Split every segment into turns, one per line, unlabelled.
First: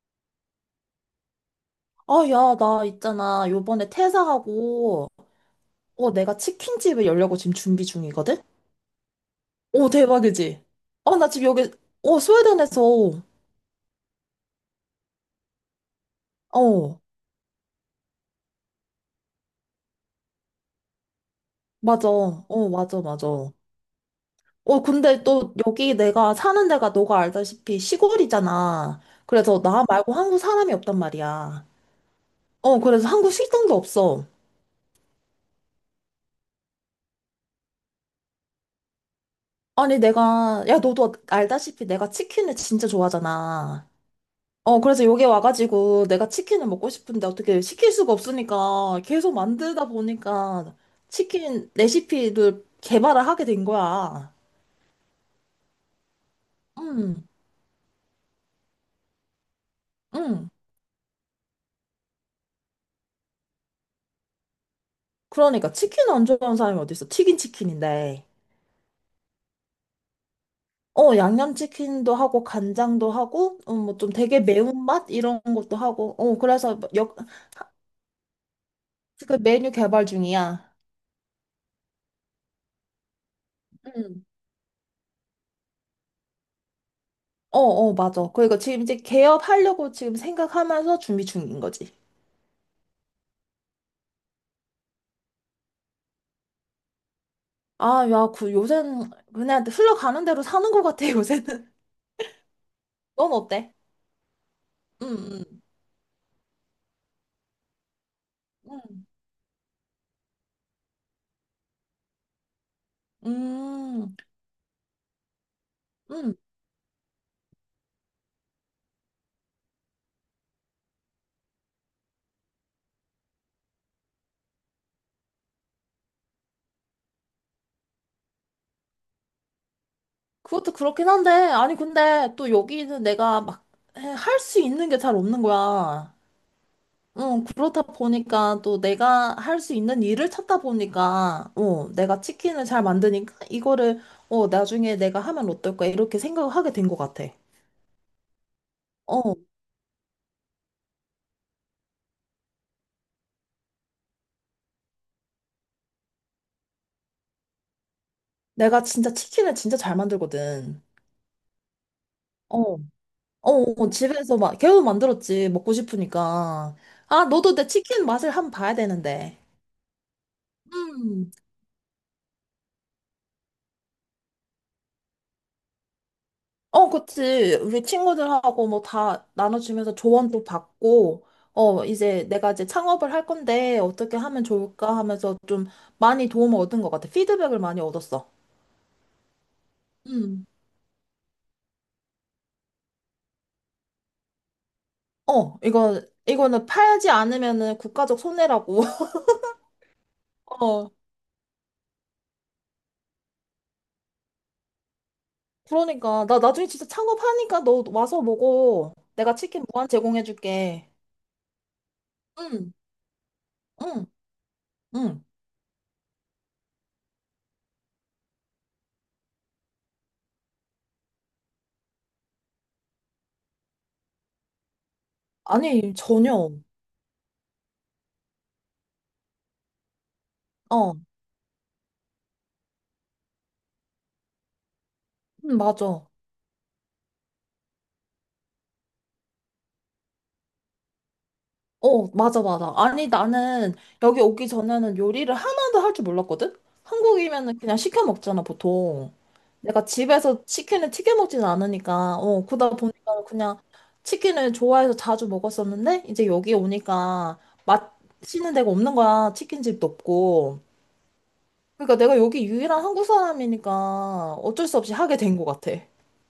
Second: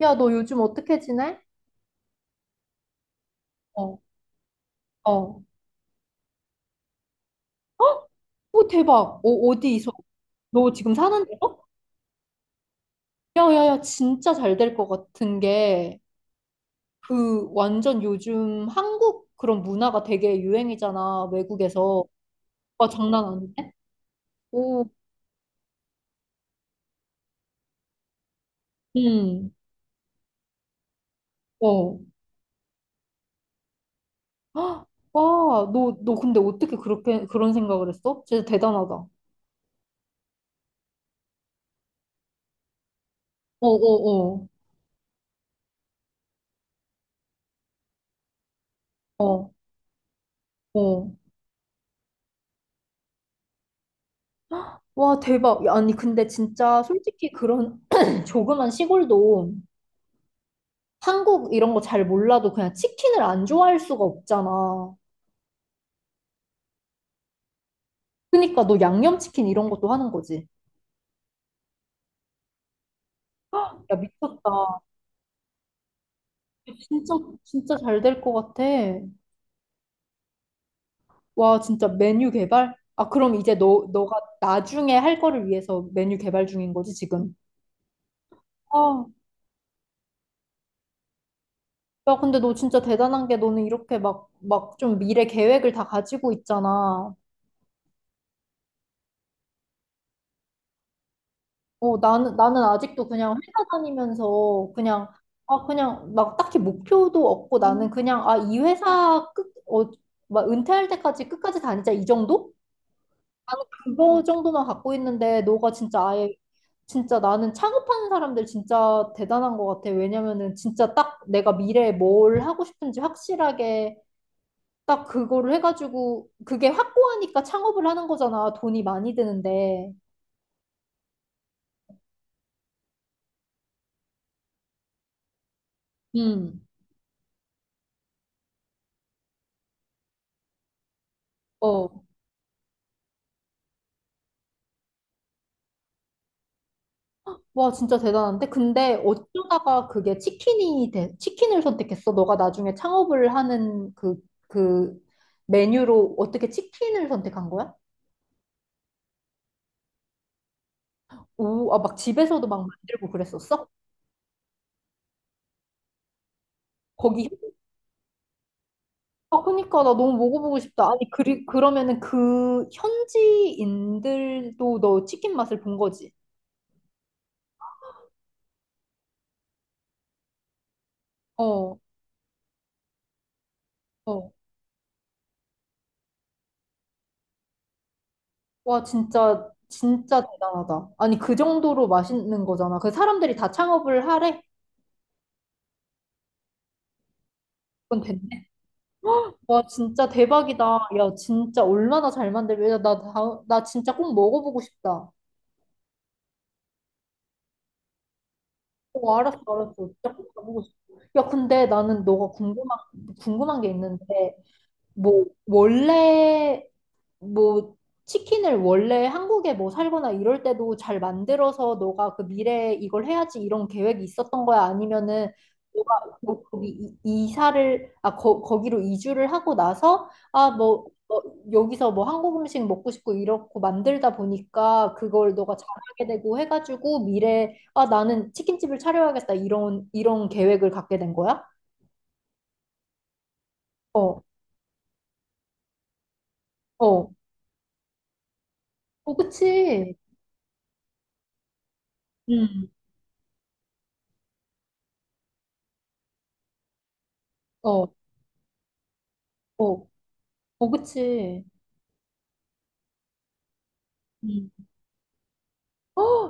야, 너 요즘 어떻게 지내?
아, 야, 나 있잖아. 요번에
어,
퇴사하고,
어.
내가 치킨집을 열려고 지금 준비
헉?
중이거든?
오, 대박. 어, 어디
오,
있어?
대박이지?
너 지금 사는
나
데.
지금 여기, 스웨덴에서,
야, 야, 야, 진짜 잘 될 것 같은 게,
어,
그, 완전 요즘 한국 그런 문화가 되게 유행이잖아, 외국에서.
맞아.
와,
맞아,
장난
맞아.
아닌데? 오,
근데 또 여기 내가 사는 데가 너가 알다시피 시골이잖아.
응,
그래서 나 말고 한국 사람이 없단 말이야.
어.
그래서 한국 식당도 없어.
헉, 와, 너 근데 어떻게 그렇게, 그런 생각을 했어? 진짜 대단하다. 어,
아니, 내가, 야, 너도 알다시피 내가 치킨을 진짜
어,
좋아하잖아.
어.
그래서 여기 와가지고 내가 치킨을 먹고 싶은데 어떻게 시킬 수가 없으니까 계속
어,
만들다 보니까
어.
치킨 레시피를 개발을 하게 된 거야.
와, 대박. 야, 아니, 근데 진짜
응,
솔직히 그런 조그만 시골도
응.
한국 이런 거 잘 몰라도 그냥 치킨을 안 좋아할 수가 없잖아.
그러니까 치킨 안 좋아하는 사람이 어딨어? 튀긴 치킨인데.
그러니까 너 양념치킨 이런 것도 하는 거지.
양념치킨도 하고 간장도 하고
야,
뭐좀 되게
미쳤다.
매운맛 이런 것도 하고. 그래서 뭐
진짜,
역, 하-
진짜 잘 될 것 같아.
그 메뉴 개발 중이야.
와, 진짜 메뉴 개발? 아, 그럼 이제 너가
응.
나중에 할 거를 위해서 메뉴 개발 중인 거지, 지금?
맞아. 그러니까 지금 이제
아,
개업하려고 지금 생각하면서 준비 중인 거지.
야, 근데 너 진짜 대단한 게 너는 이렇게 막 좀 미래 계획을 다 가지고 있잖아.
아, 야, 그 요새는 그냥 흘러가는 대로 사는 것 같아, 요새는.
어, 나는 아직도 그냥
넌
회사
어때?
다니면서 그냥,
응, 응,
아, 그냥 막 딱히 목표도 없고 나는 그냥, 아, 이
응,
회사 끝, 어, 막 은퇴할 때까지 끝까지 다니자 이 정도? 나는
응,
그거 정도만 갖고 있는데 너가 진짜 아예,
응.
진짜 나는 창업하는 사람들 진짜 대단한 것 같아. 왜냐면은 진짜 딱 내가 미래에 뭘 하고 싶은지 확실하게 딱 그거를 해가지고 그게 확고하니까 창업을 하는 거잖아. 돈이 많이 드는데.
그것도 그렇긴 한데, 아니, 근데 또 여기는 내가 막 할 수 있는 게 잘 없는 거야.
음.
응, 그렇다 보니까 또 내가 할 수 있는 일을 찾다 보니까,
어.
내가 치킨을 잘 만드니까 이거를, 나중에 내가 하면 어떨까, 이렇게 생각을 하게 된 것 같아.
와, 진짜 대단한데? 근데
어,
어쩌다가 그게 치킨이 돼, 치킨을 선택했어? 너가 나중에 창업을 하는 그 메뉴로 어떻게 치킨을 선택한 거야?
내가 진짜 치킨을 진짜 잘 만들거든.
오, 아, 막 집에서도 막
어.
만들고 그랬었어?
집에서 막 계속 만들었지. 먹고 싶으니까. 아,
거기,
너도 내 치킨 맛을 한번 봐야 되는데.
아, 그니까 나 너무 먹어보고 싶다. 아니,
음.
그러면은 그 현지인들도 너 치킨 맛을 본 거지?
어, 그치. 우리 친구들하고 뭐 다 나눠주면서 조언도 받고,
어,
이제 내가 이제 창업을 할 건데 어떻게
어.
하면 좋을까 하면서 좀 많이 도움을 얻은 것 같아. 피드백을 많이 얻었어.
와, 진짜, 진짜
음.
대단하다. 아니, 그 정도로 맛있는 거잖아. 그 사람들이 다 창업을 하래?
이거, 이거는 팔지 않으면은
그건
국가적
된.
손해라고.
와, 진짜 대박이다.
어.
야, 진짜 얼마나 잘 만들면, 야, 나, 다, 나 진짜 꼭 먹어보고 싶다.
그러니까. 나 나중에 진짜 창업하니까 너 와서 먹어.
어,
내가
알았어,
치킨
알았어.
무한
진짜 꼭 가보고 싶어.
제공해줄게.
야, 근데 나는 너가
응.
궁금한 게
응,
있는데,
응.
뭐, 원래 뭐 치킨을 원래 한국에 뭐 살거나 이럴 때도 잘 만들어서 너가 그 미래에 이걸 해야지 이런 계획이 있었던 거야? 아니면은
아니,
너가 뭐
전혀.
거기 이사를 아 거기로 이주를 하고 나서 아뭐 뭐
어,
어, 여기서 뭐 한국 음식 먹고 싶고 이렇고 만들다 보니까 그걸 너가
응,
잘하게
맞아.
되고 해가지고 미래에 아 나는 치킨집을 차려야겠다 이런 계획을 갖게 된 거야?
맞아, 맞아. 아니, 나는 여기
어,
오기 전에는 요리를 하나도 할 줄 몰랐거든?
어,
한국이면은 그냥 시켜 먹잖아, 보통.
어,
내가
그치.
집에서 치킨을 튀겨 먹진 않으니까,
음,
그러다 보니까 그냥 치킨을 좋아해서 자주 먹었었는데, 이제 여기 오니까
어,
맛있는 데가 없는 거야.
어,
치킨집도 없고.
어, 그치.
그러니까 내가 여기 유일한 한국 사람이니까
음.
어쩔 수 없이 하게 된 것 같아.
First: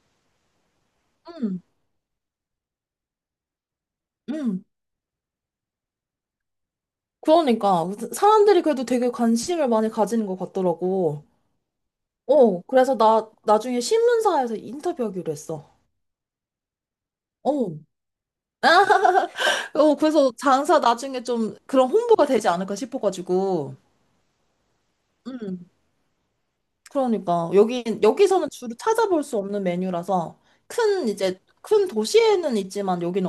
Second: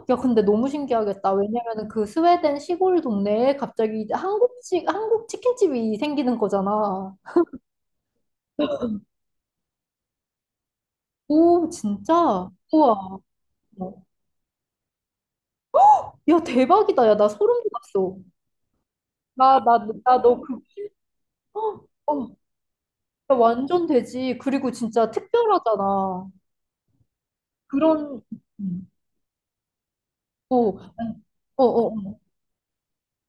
야, 근데 너무 신기하겠다.
응,
왜냐면은 그 스웨덴 시골 동네에 갑자기
응.
한국 치킨집이 생기는 거잖아.
그러니까 사람들이 그래도 되게 관심을 많이 가지는 것 같더라고.
오, 진짜?
어, 그래서
우와.
나 나중에 신문사에서 인터뷰하기로 했어.
야, 대박이다. 야, 나 소름
어,
돋았어. 나, 나, 나
그래서
너 그,
장사 나중에 좀 그런
어,
홍보가
어,
되지 않을까
야,
싶어가지고.
완전 되지. 그리고 진짜
음,
특별하잖아.
그러니까 여기
그런,
여기서는 주로
음.
찾아볼 수 없는 메뉴라서
어,
큰 이제
어,
큰
어.
도시에는 있지만 여기는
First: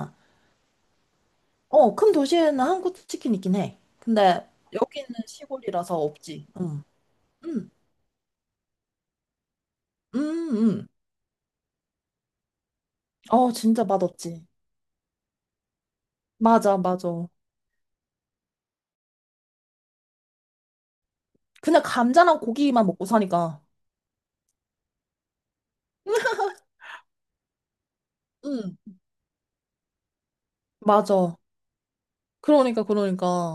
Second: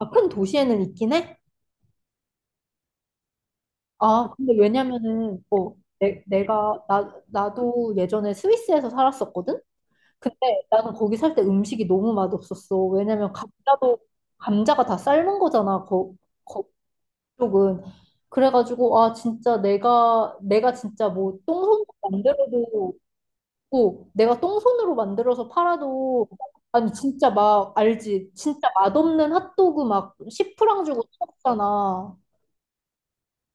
아, 큰 도시에는 있긴 해?
어, 큰 도시에는 한국 치킨 있긴 해.
아,
근데
근데
여기는
왜냐면은, 어,
시골이라서 없지. 응,
나,
응,
나도 예전에 스위스에서 살았었거든?
응,
근데
응.
나는 거기 살 때 음식이 너무 맛없었어. 왜냐면
어, 진짜
감자도
맛없지.
감자가 다 삶은 거잖아. 거,
맞아, 맞아.
거쪽은. 그래가지고 아 진짜 내가 진짜 뭐
그냥
똥손으로
감자랑 고기만
만들어도
먹고 사니까.
고 내가 똥손으로 만들어서 팔아도 아니 진짜 막 알지 진짜
응.
맛없는 핫도그 막 10프랑 주고
맞아.
샀잖아.
그러니까,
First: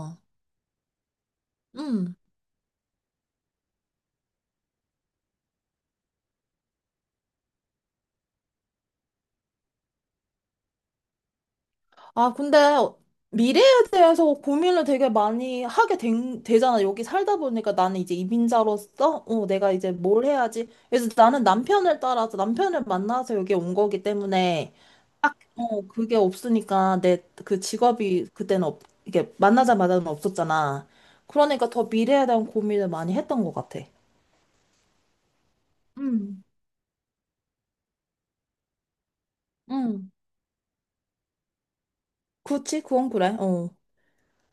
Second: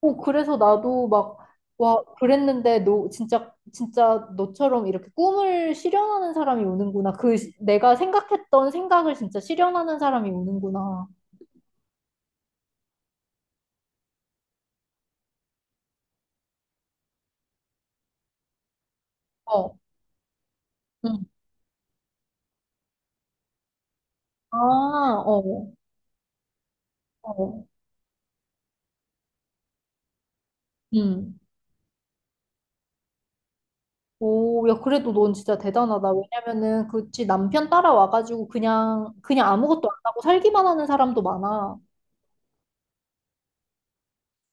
어, 그래서 나도 막, 와,
음.
그랬는데, 너, 진짜, 진짜 너처럼 이렇게 꿈을 실현하는 사람이 오는구나. 그, 내가 생각했던 생각을 진짜 실현하는 사람이 오는구나.
아, 근데 미래에 대해서 고민을 되게 많이 하게 된, 되잖아. 여기 살다 보니까 나는 이제 이민자로서, 내가
어,
이제 뭘 해야지. 그래서
응.
나는 남편을 따라서, 남편을 만나서 여기 온 거기
아,
때문에, 딱,
어,
그게 없으니까 내 그
어,
직업이 그때는 없, 이게 만나자마자는 없었잖아.
응.
그러니까 더 미래에 대한 고민을 많이 했던 것 같아.
오, 야, 그래도 넌 진짜 대단하다.
음.
왜냐면은, 그치, 남편 따라와가지고 그냥, 아무것도 안
음.
하고 살기만 하는 사람도 많아.
그치, 그건 그래. 어.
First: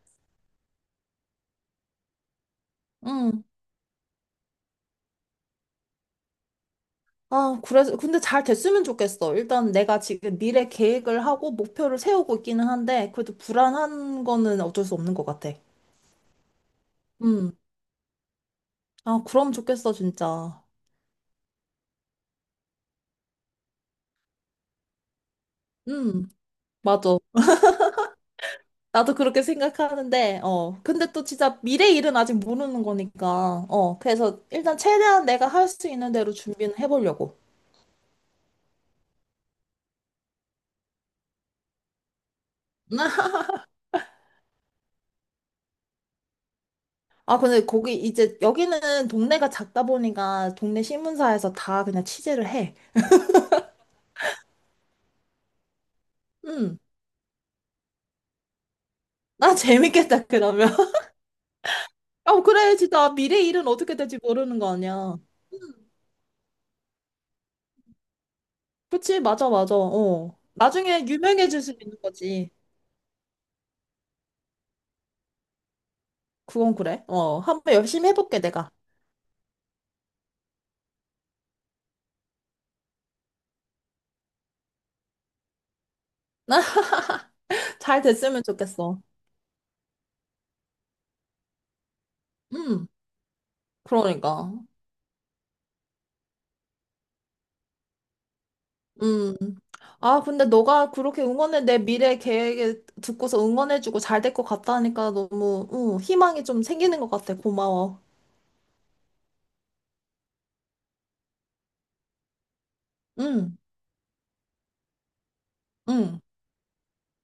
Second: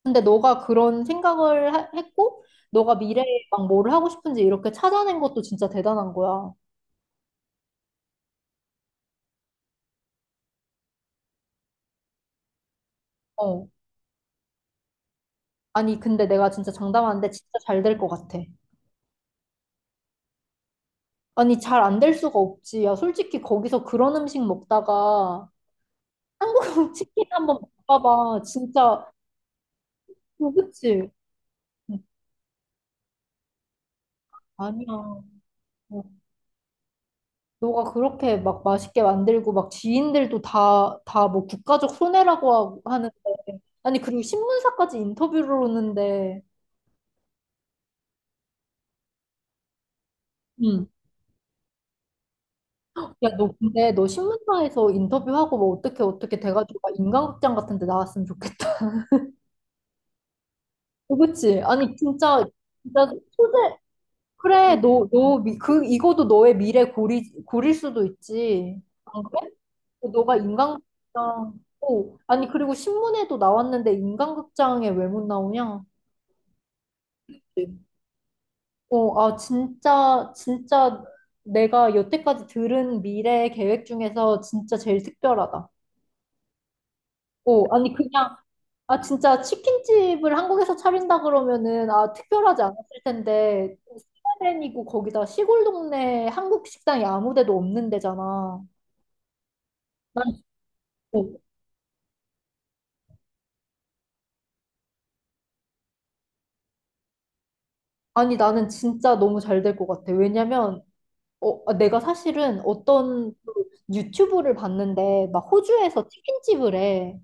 근데 너가 그런 생각을 했고, 너가 미래에
응.
막 뭘 하고 싶은지 이렇게 찾아낸 것도 진짜 대단한 거야.
아, 그래서, 근데 잘 됐으면 좋겠어. 일단 내가 지금 미래 계획을 하고 목표를 세우고 있기는 한데, 그래도
어.
불안한 거는 어쩔 수 없는 것 같아.
아니, 근데 내가 진짜 장담하는데 진짜
음.
잘 될 것 같아.
아, 그럼 좋겠어, 진짜.
아니, 잘 안 될 수가 없지. 야, 솔직히 거기서 그런 음식 먹다가
음,
한국
맞아.
치킨 한번 먹어봐. 진짜,
나도 그렇게 생각하는데,
어,
어.
그치?
근데 또 진짜 미래
응,
일은 아직 모르는 거니까, 어. 그래서 일단 최대한
아니야.
내가 할 수
어,
있는 대로 준비는 해보려고.
너가 그렇게 막 맛있게 만들고 막 지인들도 다 뭐 국가적 손해라고 하고 하는데. 아니, 그리고 신문사까지 인터뷰를 오는데.
아, 근데 거기 이제 여기는 동네가 작다 보니까 동네
응.
신문사에서 다 그냥 취재를 해.
야, 너 근데 너 신문사에서 인터뷰하고 뭐 어떻게 돼가지고
음.
막 인간극장 같은 데 나왔으면 좋겠다.
나 재밌겠다, 그러면.
어, 그치? 아니,
아,
진짜,
그래,
진짜,
진짜. 미래 일은
소재,
어떻게 될지 모르는 거
그래,
아니야.
그, 이거도 너의 미래 고릴 수도 있지.
그치,
안 그래?
맞아, 맞아.
너가
어. 나중에
인간극장,
유명해질 수 있는
오, 아니,
거지.
그리고 신문에도 나왔는데 인간극장에 왜 못 나오냐?
그건 그래. 어. 한번 열심히 해볼게, 내가.
어, 아, 진짜, 진짜 내가 여태까지 들은 미래 계획 중에서 진짜 제일 특별하다. 어, 아니,
잘
그냥,
됐으면
아,
좋겠어.
진짜 치킨집을 한국에서 차린다 그러면은, 아, 특별하지 않았을
음,
텐데,
그러니까.
스웨덴이고 거기다 시골 동네 한국 식당이 아무 데도 없는 데잖아.
음. 아,
난,
근데 너가 그렇게
진짜-
응원해, 내 미래 계획에 듣고서 응원해주고 잘 될 것 같다니까 너무, 희망이 좀 생기는 것 같아. 고마워.
아니, 나는 진짜 너무 잘 될 것 같아. 왜냐면, 어, 아, 내가 사실은 어떤 그
음,
유튜브를 봤는데, 막 호주에서
음.
치킨집을 해.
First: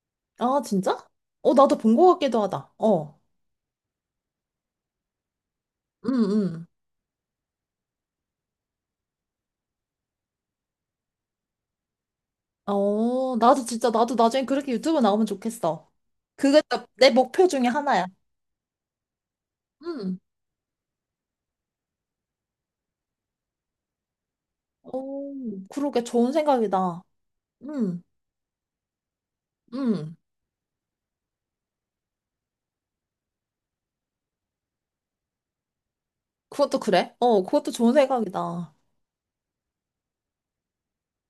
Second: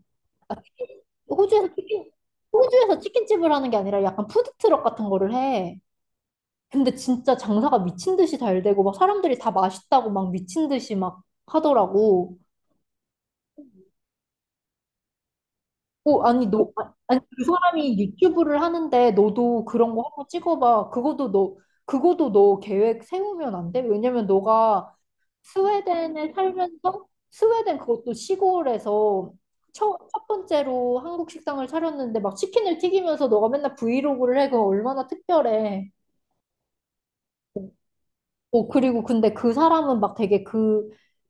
아,
아, 진짜? 어,
호주에서
나도 본
치킨,
것 같기도 하다.
호주에서
어.
치킨집을 하는 게 아니라 약간 푸드트럭 같은 거를 해.
음, 음.
근데 진짜 장사가 미친 듯이 잘 되고 막 사람들이 다 맛있다고 막 미친 듯이 막 하더라고.
어, 나도 진짜, 나도 나중에 그렇게 유튜브 나오면 좋겠어.
어, 아니 어,
그게
너
진짜 내
아니 그
목표 중에
사람이
하나야.
유튜브를 하는데 너도 그런 거
음.
한번 찍어봐. 그것도 너 계획 세우면 안 돼? 왜냐면 너가
오, 그러게 좋은
스웨덴에
생각이다.
살면서 스웨덴
음,
그것도 시골에서 첫,
음.
첫 번째로 한국 식당을 차렸는데 막 치킨을 튀기면서 너가 맨날 브이로그를 해. 그거 얼마나 특별해.
그것도 그래? 어, 그것도 좋은
어,
생각이다.
그리고 근데 그 사람은 막 되게 그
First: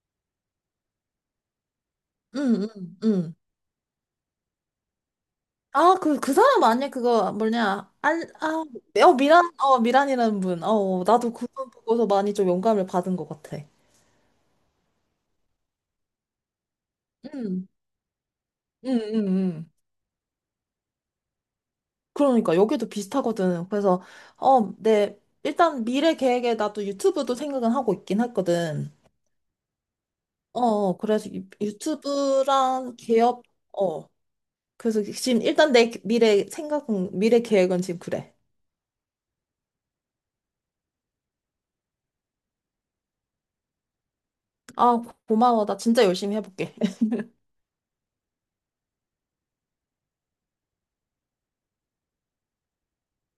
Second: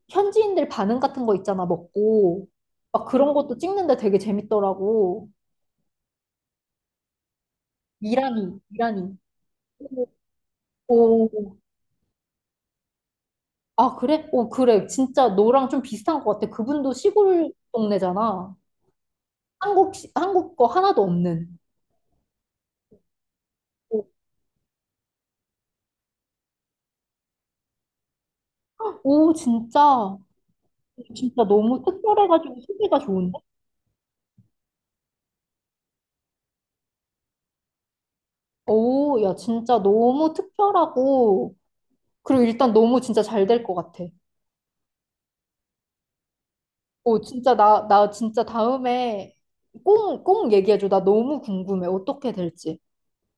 현지인들 반응 같은 거 있잖아, 먹고.
음, 음,
막 그런
음.
것도 찍는데 되게 재밌더라고.
아, 그, 그 사람 아니야? 그거 뭐냐? 알, 아,
이란이, 이란이.
미란, 미란이라는 분. 어,
오,
나도
오.
그분 보고서 많이 좀 영감을 받은 것 같아.
아, 그래? 오, 그래. 진짜 너랑 좀 비슷한 것 같아. 그분도 시골
음,
동네잖아.
음, 음, 음.
한국 거 하나도 없는.
그러니까 여기도 비슷하거든. 그래서
오,
내 일단 미래 계획에 나도 유튜브도 생각은 하고 있긴 했거든.
오, 진짜.
그래서
진짜 너무 특별해가지고
유튜브랑
소개가 좋은데?
기업 어. 그래서 지금 일단 내 미래 생각은 미래 계획은 지금 그래.
오, 야, 진짜 너무 특별하고. 그리고 일단 너무 진짜 잘 될 것 같아.
아, 고마워. 나 진짜 열심히 해볼게.
오, 진짜 나 진짜 다음에 꼭, 꼭 얘기해줘. 나 너무 궁금해. 어떻게 될지.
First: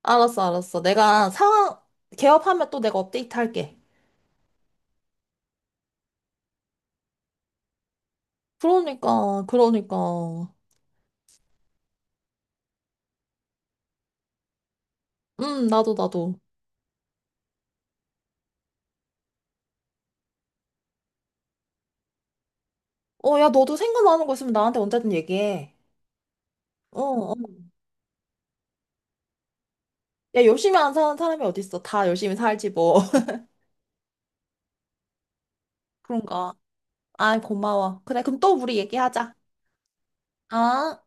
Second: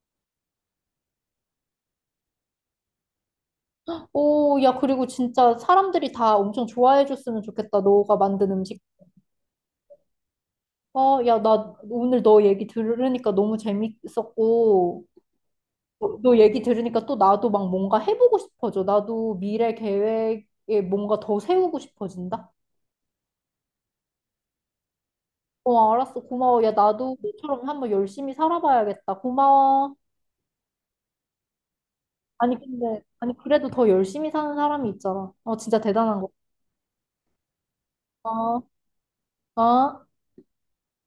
알았어, 알았어. 내가 상황 개업하면 또 내가 업데이트 할게.
오, 야, 그리고 진짜 사람들이 다 엄청 좋아해줬으면 좋겠다. 너가 만든 음식.
그러니까, 그러니까.
어, 야, 나 오늘 너 얘기 들으니까 너무 재밌었고,
나도
어, 너
나도.
얘기 들으니까 또 나도 막 뭔가 해보고 싶어져. 나도 미래 계획에 뭔가 더 세우고 싶어진다.
야, 너도 생각나는 거 있으면 나한테 언제든 얘기해.
어, 알았어. 고마워. 야,
어.
나도
어.
너처럼 한번 열심히 살아봐야겠다. 고마워.
야, 열심히 안 사는 사람이 어딨어. 다 열심히
아니
살지,
근데
뭐.
아니 그래도 더 열심히 사는 사람이 있잖아. 어 진짜 대단한 거.
그런가. 아, 고마워. 그래, 그럼 또
어,
우리 얘기하자.
어.
아.